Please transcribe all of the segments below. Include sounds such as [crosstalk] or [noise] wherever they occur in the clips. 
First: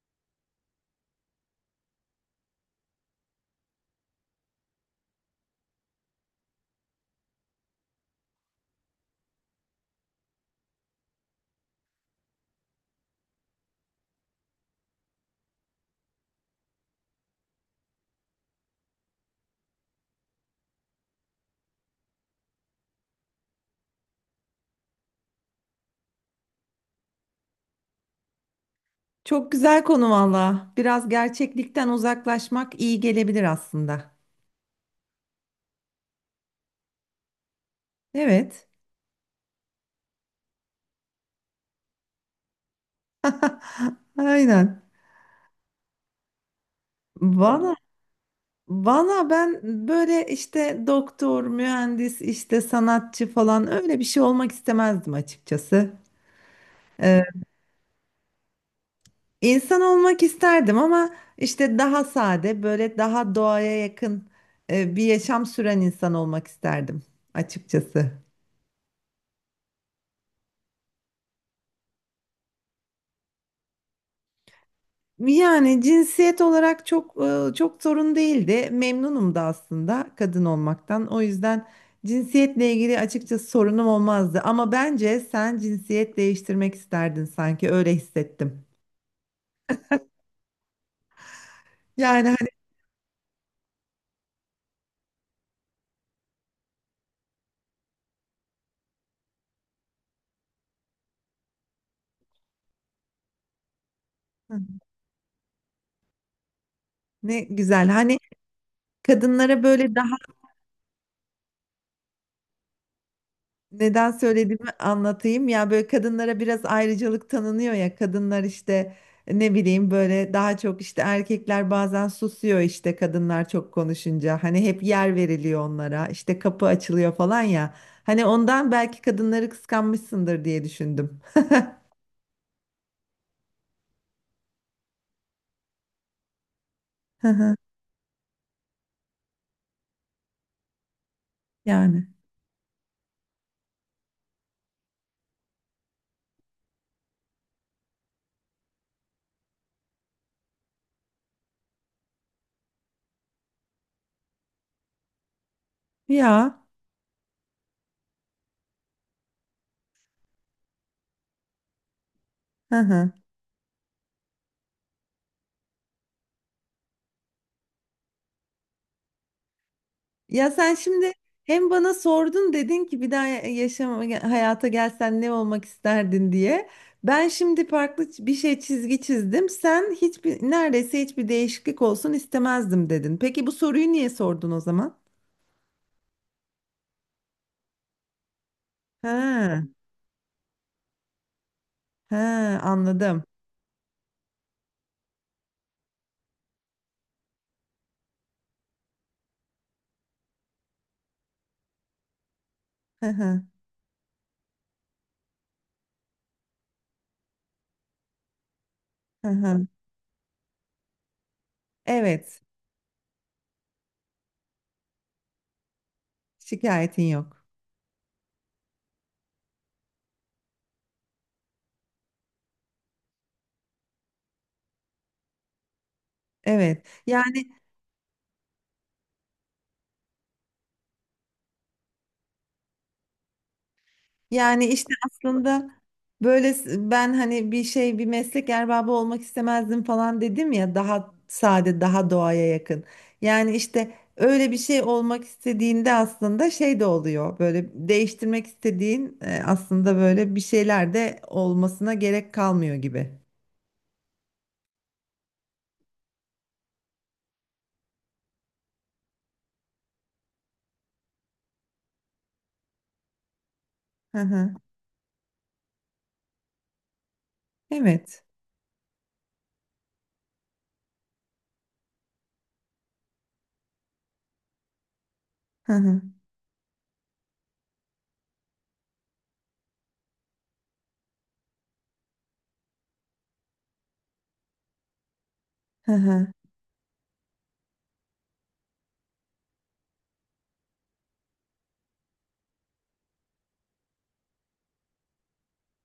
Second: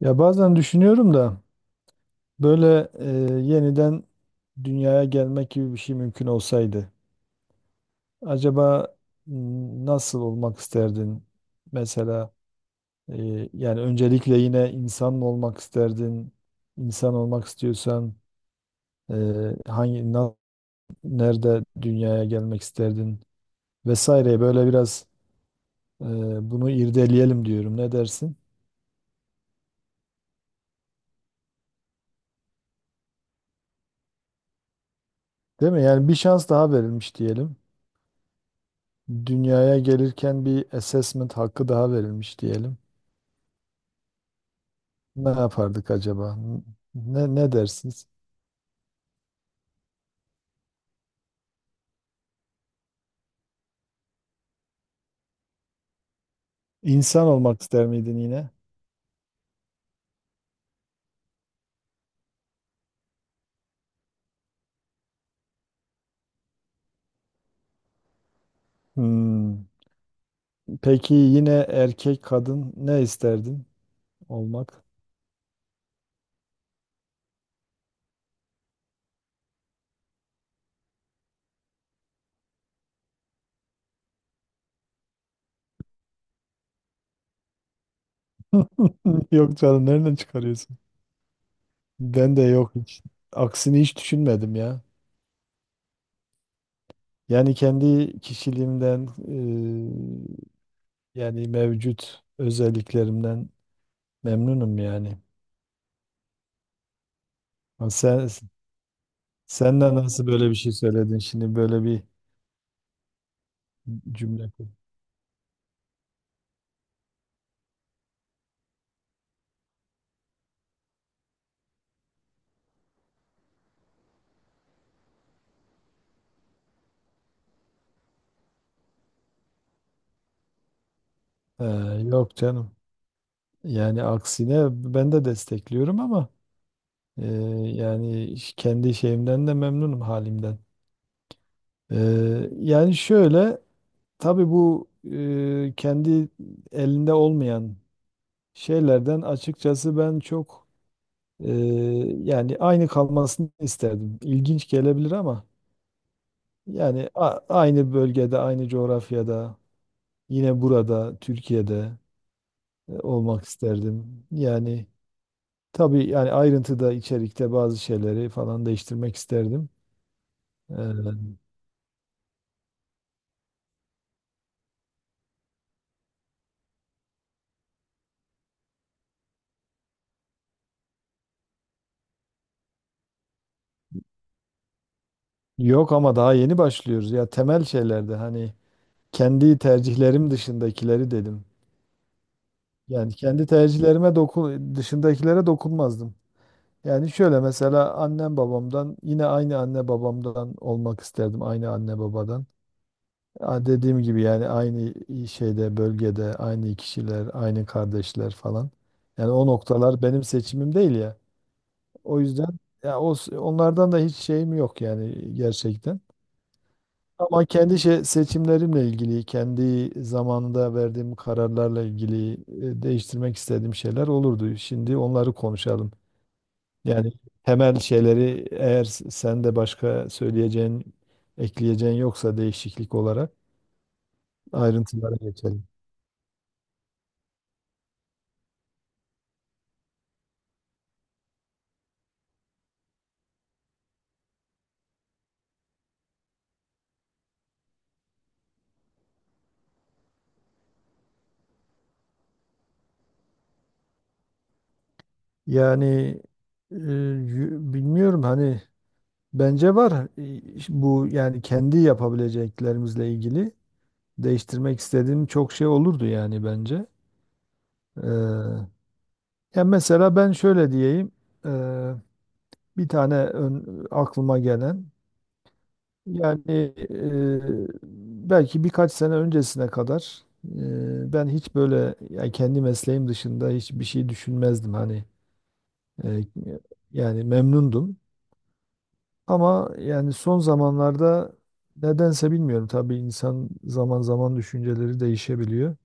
Ya bazen düşünüyorum da böyle yeniden dünyaya gelmek gibi bir şey mümkün olsaydı acaba nasıl olmak isterdin? Mesela yani öncelikle yine insan mı olmak isterdin? İnsan olmak istiyorsan e, hangi na- nerede dünyaya gelmek isterdin? Vesaire böyle biraz e, bunu irdeleyelim diyorum. Ne dersin? Çok güzel konu valla. Biraz gerçeklikten uzaklaşmak iyi gelebilir aslında. Değil mi? Yani bir şans daha verilmiş diyelim. Evet. Dünyaya gelirken bir assessment hakkı daha verilmiş diyelim. [laughs] Aynen. Ne yapardık acaba? Ne Valla dersiniz? valla ben böyle işte doktor, mühendis, işte sanatçı falan öyle bir şey olmak istemezdim açıkçası. Ee, İnsan olmak ister miydin yine? insan olmak isterdim ama işte daha sade, böyle daha doğaya yakın bir yaşam süren insan olmak isterdim açıkçası. Hmm. Peki yine erkek kadın ne isterdin olmak? Yani cinsiyet olarak çok sorun değildi. Memnunum da aslında kadın olmaktan. O yüzden cinsiyetle ilgili açıkçası sorunum olmazdı. Ama bence sen cinsiyet değiştirmek isterdin, sanki öyle hissettim. [laughs] Yok canım, nereden çıkarıyorsun? Yani Ben de hani yok hiç. Aksini hiç düşünmedim ya. Yani kendi kişiliğimden yani mevcut özelliklerimden memnunum yani. ne güzel. Ha, Hani sen. kadınlara Sen de böyle... nasıl böyle bir şey söyledin şimdi, böyle bir Neden cümle kur. söylediğimi anlatayım. Ya, böyle kadınlara biraz ayrıcalık tanınıyor ya. Kadınlar işte ne bileyim, böyle daha çok işte erkekler bazen susuyor, işte kadınlar çok konuşunca. Hani hep yer veriliyor onlara. İşte kapı açılıyor falan ya. Hani ondan belki kadınları kıskanmışsındır diye düşündüm. Ee, Yok canım. Yani aksine ben de destekliyorum ama [laughs] e, Hı hı. yani kendi şeyimden de memnunum, halimden. Yani. Yani şöyle, tabii bu kendi elinde olmayan şeylerden açıkçası ben çok e, yani aynı kalmasını isterdim. İlginç gelebilir ama Ya. yani aynı bölgede, aynı coğrafyada, yine burada, Türkiye'de Hı hı. olmak isterdim. Yani tabii yani ayrıntıda, içerikte bazı şeyleri falan değiştirmek isterdim. Ya sen şimdi Ee, hem bana sordun, dedin ki bir daha yaşam hayata gelsen ne olmak isterdin diye. Ben şimdi farklı bir şey çizgi çizdim. Sen hiçbir, neredeyse hiçbir değişiklik olsun istemezdim dedin. Peki bu soruyu niye sordun o zaman? Yok ama daha yeni başlıyoruz. Ya temel şeylerde hani kendi Ha, tercihlerim dışındakileri dedim. ha, Yani anladım. kendi tercihlerime dokun, dışındakilere dokunmazdım. Yani şöyle, mesela annem babamdan, yine aynı anne babamdan olmak isterdim. Aynı anne babadan. Hı hı, Ya, dediğim gibi yani aynı şeyde, bölgede, aynı kişiler, aynı kardeşler falan. hı Yani o hı. noktalar benim seçimim değil ya. O Evet, yüzden ya onlardan da hiç şeyim yok yani gerçekten. şikayetin Ama yok. kendi şey, seçimlerimle ilgili, kendi zamanında verdiğim kararlarla ilgili değiştirmek istediğim şeyler olurdu. Şimdi onları konuşalım. Evet. Yani yani temel şeyleri, eğer sen de başka söyleyeceğin, ekleyeceğin yoksa değişiklik olarak Yani işte ayrıntılara geçelim. aslında böyle ben hani bir şey, bir meslek erbabı olmak istemezdim falan dedim ya, daha sade daha doğaya yakın. Yani işte öyle bir şey olmak istediğinde aslında şey de oluyor, böyle değiştirmek istediğin aslında böyle bir şeyler de olmasına gerek kalmıyor gibi. Yani bilmiyorum, hani bence var. Bu yani kendi yapabileceklerimizle ilgili Hı hı. değiştirmek istediğim çok şey olurdu yani bence. Evet. Ee, Ya mesela ben şöyle diyeyim, e, bir tane aklıma gelen, Hı hı. yani belki birkaç sene öncesine kadar ben hiç böyle yani kendi mesleğim dışında hiçbir şey düşünmezdim hani. Hı E, hı. Yani memnundum. Ama yani son zamanlarda nedense, bilmiyorum, tabii insan zaman zaman düşünceleri değişebiliyor.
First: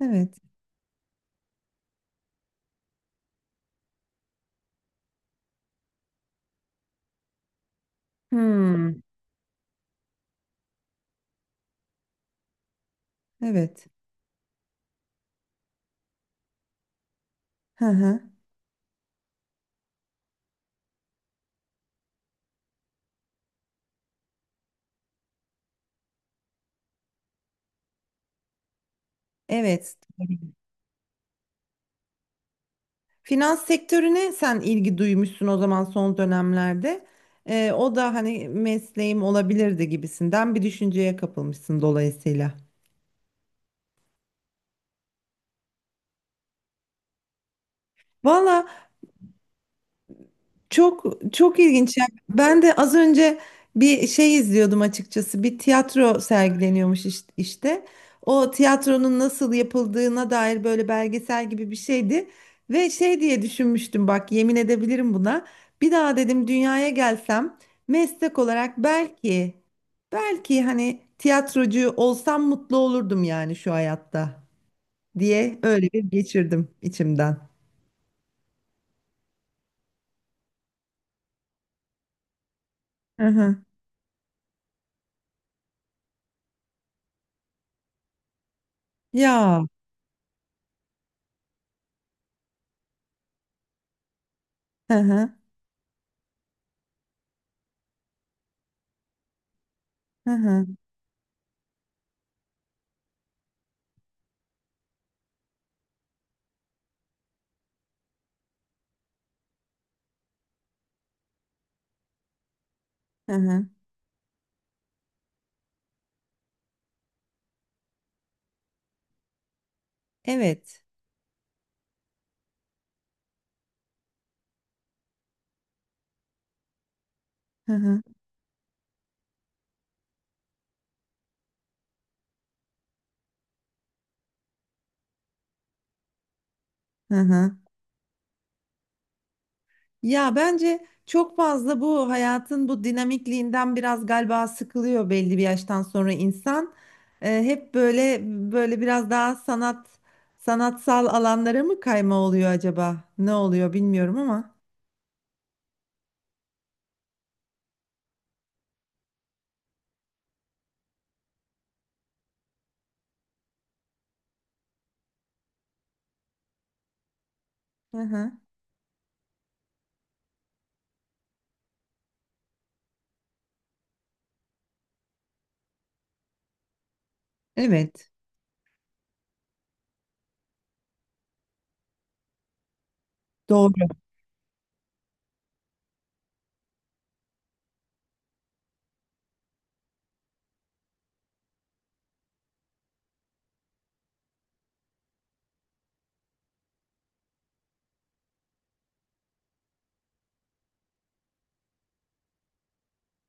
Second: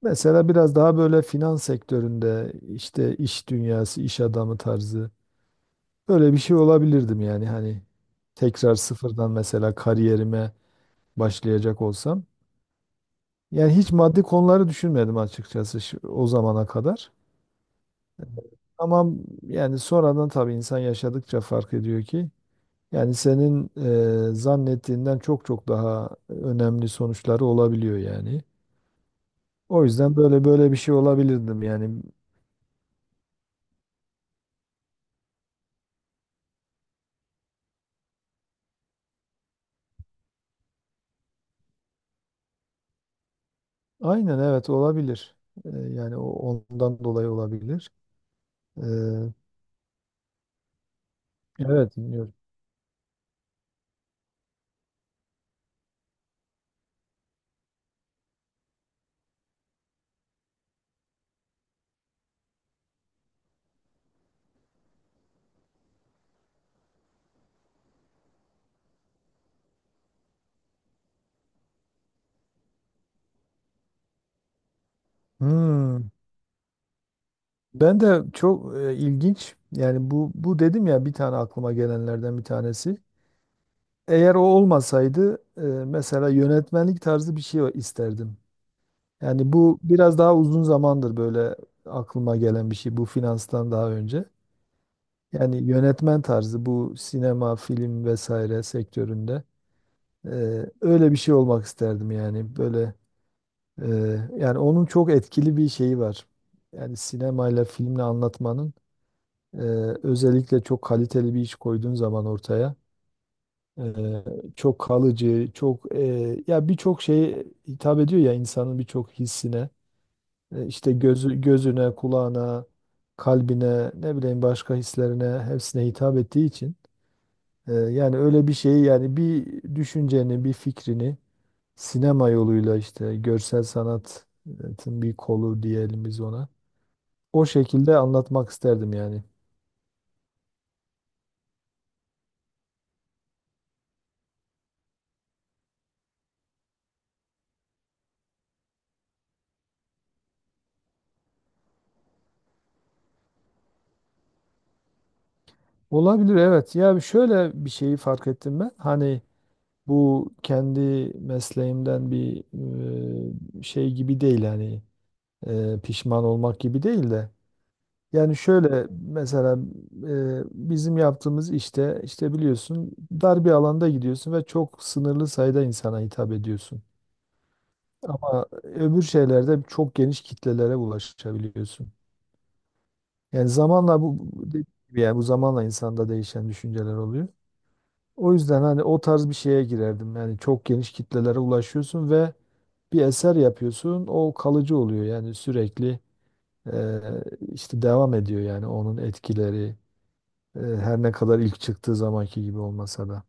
Evet. Mesela biraz daha böyle finans sektöründe, işte iş dünyası, iş adamı tarzı böyle bir şey olabilirdim yani, hani tekrar Hmm. sıfırdan mesela kariyerime başlayacak olsam. Yani Evet. hiç maddi konuları düşünmedim açıkçası o zamana kadar. Hı hı. Ama yani sonradan tabii insan yaşadıkça fark ediyor ki yani senin zannettiğinden çok çok daha önemli sonuçları olabiliyor yani. O Evet. yüzden böyle bir şey olabilirdim yani. Finans sektörüne sen ilgi duymuşsun o zaman, son dönemlerde. O da hani mesleğim olabilirdi gibisinden bir düşünceye kapılmışsın dolayısıyla. Aynen evet, olabilir. Yani o ondan dolayı olabilir. Valla, E, çok çok evet, ilginç. Yani dinliyorum. ben de az önce bir şey izliyordum açıkçası. Bir tiyatro sergileniyormuş işte. O tiyatronun nasıl yapıldığına dair böyle belgesel gibi bir şeydi. Ve şey diye düşünmüştüm, bak yemin edebilirim buna. Bir daha dedim dünyaya gelsem, meslek olarak belki hani tiyatrocu olsam mutlu olurdum yani şu hayatta diye öyle bir Hmm. geçirdim içimden. Ben de çok ilginç yani bu dedim ya, bir tane aklıma gelenlerden bir tanesi. Hı hı. Eğer o olmasaydı mesela yönetmenlik tarzı bir şey isterdim. Yani Ya. bu biraz daha uzun zamandır böyle aklıma gelen bir şey, bu finanstan daha önce. Hı hı. Yani yönetmen tarzı, bu sinema, film vesaire sektöründe e, Hı hı. öyle bir şey olmak isterdim yani, böyle e, yani onun çok etkili bir şeyi var. Yani sinemayla, filmle anlatmanın, e, özellikle çok kaliteli bir iş koyduğun zaman ortaya, Hı hı. e, çok kalıcı, çok ya birçok şeye hitap ediyor ya, insanın birçok hissine. Evet. İşte gözü, gözüne, kulağına, kalbine, ne bileyim başka hislerine, hepsine hitap ettiği için Hı hı, yani öyle bir şeyi, yani bir düşünceni, bir fikrini sinema yoluyla, işte görsel sanatın bir kolu diyelim biz ona, hı o hı. şekilde anlatmak isterdim yani. Ya bence çok fazla bu hayatın bu dinamikliğinden biraz galiba sıkılıyor belli bir yaştan sonra insan. Hep böyle böyle biraz daha sanatsal alanlara mı kayma oluyor acaba? Ne oluyor bilmiyorum ama. Olabilir, evet. Ya şöyle bir şeyi fark ettim ben. Hani bu kendi mesleğimden bir şey gibi değil, hani pişman olmak gibi değil de Hı hı. yani şöyle, mesela bizim yaptığımız işte, işte biliyorsun, dar bir alanda gidiyorsun ve çok sınırlı sayıda insana hitap ediyorsun. Evet. Ama öbür şeylerde çok geniş kitlelere ulaşabiliyorsun. Yani Doğru. zamanla bu dediğim gibi, yani bu zamanla insanda değişen düşünceler oluyor. O yüzden hani o tarz bir şeye girerdim. Yani çok geniş kitlelere ulaşıyorsun ve bir eser yapıyorsun. O kalıcı oluyor yani, sürekli e, işte devam ediyor yani onun etkileri, her ne kadar ilk çıktığı zamanki gibi olmasa da.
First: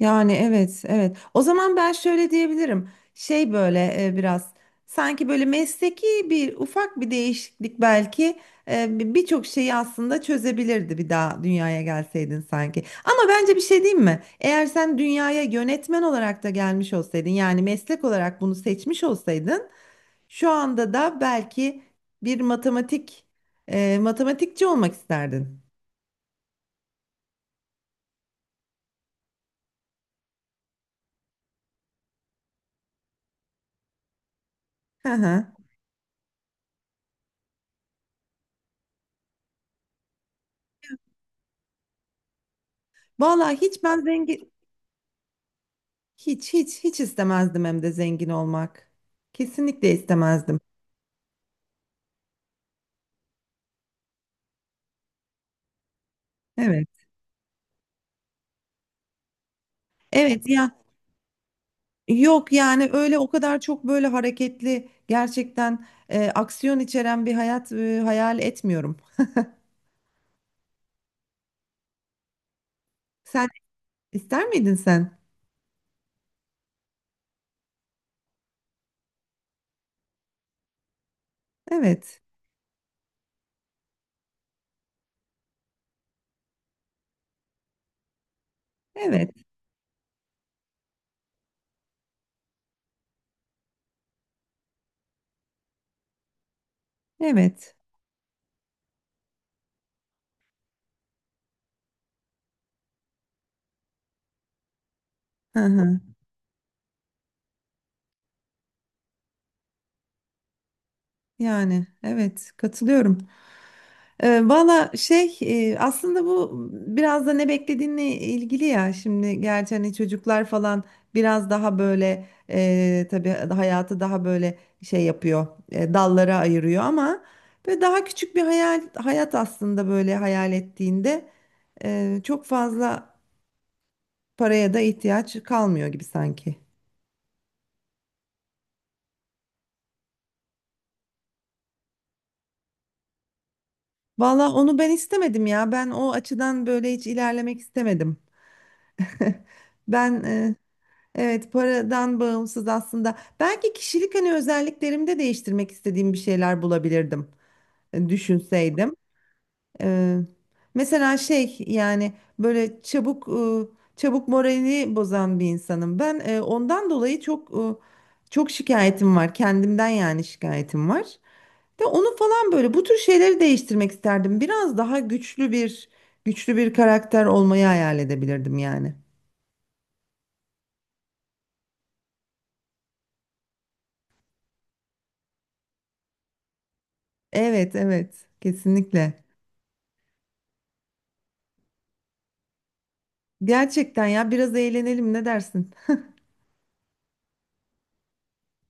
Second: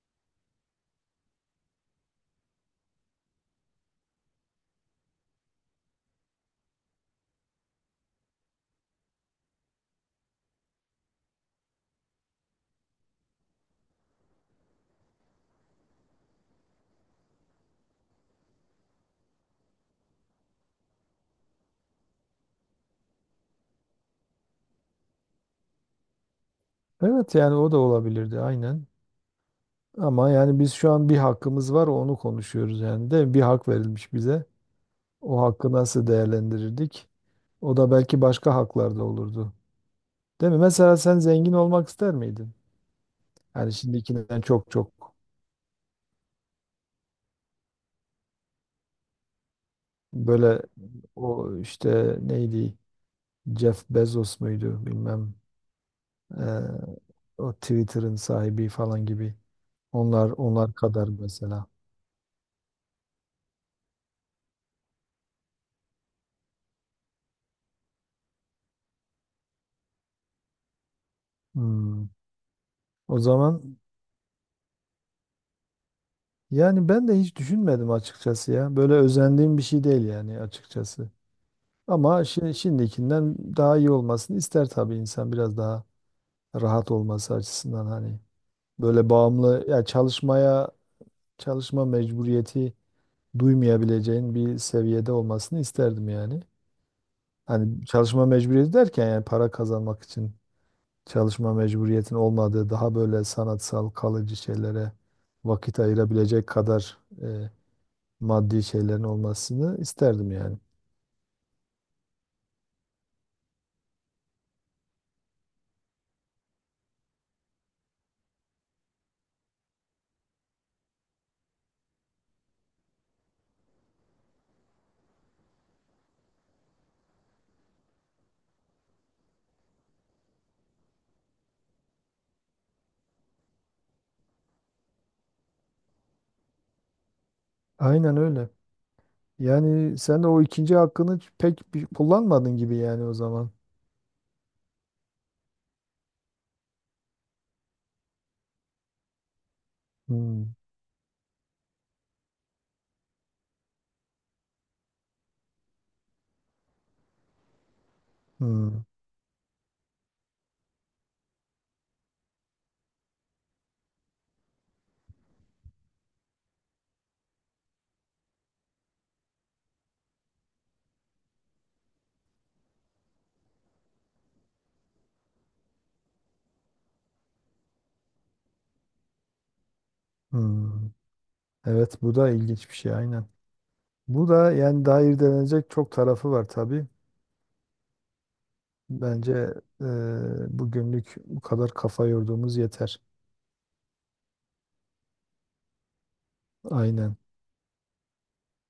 Yani evet, evet. O zaman ben şöyle diyebilirim. Şey böyle biraz sanki böyle mesleki bir ufak bir değişiklik belki birçok şeyi aslında çözebilirdi bir daha dünyaya gelseydin sanki. Ama bence bir şey diyeyim mi? Eğer sen dünyaya yönetmen olarak da gelmiş olsaydın, yani meslek olarak bunu seçmiş olsaydın, şu anda da belki bir matematikçi olmak isterdin. Evet yani, o da olabilirdi aynen. Ama yani biz şu an bir hakkımız var, onu konuşuyoruz yani, de bir hak verilmiş bize. Hı O hı. hakkı nasıl değerlendirirdik? O da belki başka haklarda olurdu. Değil mi? Mesela sen zengin olmak ister miydin? Vallahi Yani hiç, ben şimdikinden zengin... çok çok. Hiç, hiç, hiç istemezdim hem de zengin olmak. Kesinlikle istemezdim. Böyle, o işte neydi, Jeff Bezos muydu bilmem, eee, Evet. o Twitter'ın sahibi falan gibi, onlar Evet onlar ya, kadar mesela. yok yani öyle o kadar çok böyle hareketli, gerçekten aksiyon içeren bir hayat hayal etmiyorum. Hmm. O Sen zaman ister miydin sen? yani ben de hiç düşünmedim açıkçası ya. Böyle özendiğim bir şey değil yani açıkçası. Evet. Ama şimdikinden daha iyi olmasını ister tabii insan, biraz daha rahat olması açısından, hani böyle Evet. bağımlı ya çalışmaya, çalışma mecburiyeti duymayabileceğin bir seviyede olmasını isterdim yani. Evet. Hani çalışma mecburiyeti derken yani para kazanmak için çalışma mecburiyetin olmadığı, daha böyle sanatsal kalıcı şeylere Hı vakit hı. ayırabilecek kadar maddi şeylerin olmasını isterdim yani. Yani evet, katılıyorum. Valla şey, aslında bu biraz da ne beklediğinle ilgili ya, şimdi gerçi hani çocuklar falan biraz daha böyle tabii hayatı daha böyle şey yapıyor, dallara ayırıyor ama böyle daha küçük bir hayat aslında, böyle hayal ettiğinde çok fazla paraya da ihtiyaç kalmıyor gibi sanki. Aynen öyle. Yani sen de o ikinci hakkını pek bir kullanmadın gibi yani o zaman. Valla onu ben istemedim ya, ben o açıdan böyle hiç ilerlemek istemedim. [laughs] Ben Hmm, e, Evet, paradan bağımsız aslında. Belki kişilik hani özelliklerimde değiştirmek istediğim bir şeyler bulabilirdim. Hmm, Düşünseydim. Ee, Mesela şey yani böyle çabuk moralini bozan bir insanım. Ben ondan dolayı çok şikayetim var. Kendimden yani şikayetim var. Ve onu falan böyle bu tür şeyleri değiştirmek isterdim. Biraz daha güçlü bir karakter olmayı hayal edebilirdim yani. hmm. Evet, bu da ilginç bir şey aynen. Bu da yani daha irdelenecek çok tarafı var tabii. Evet, evet. Kesinlikle. Bence bugünlük bu kadar kafa yorduğumuz yeter. Gerçekten ya, biraz eğlenelim, ne dersin? Aynen.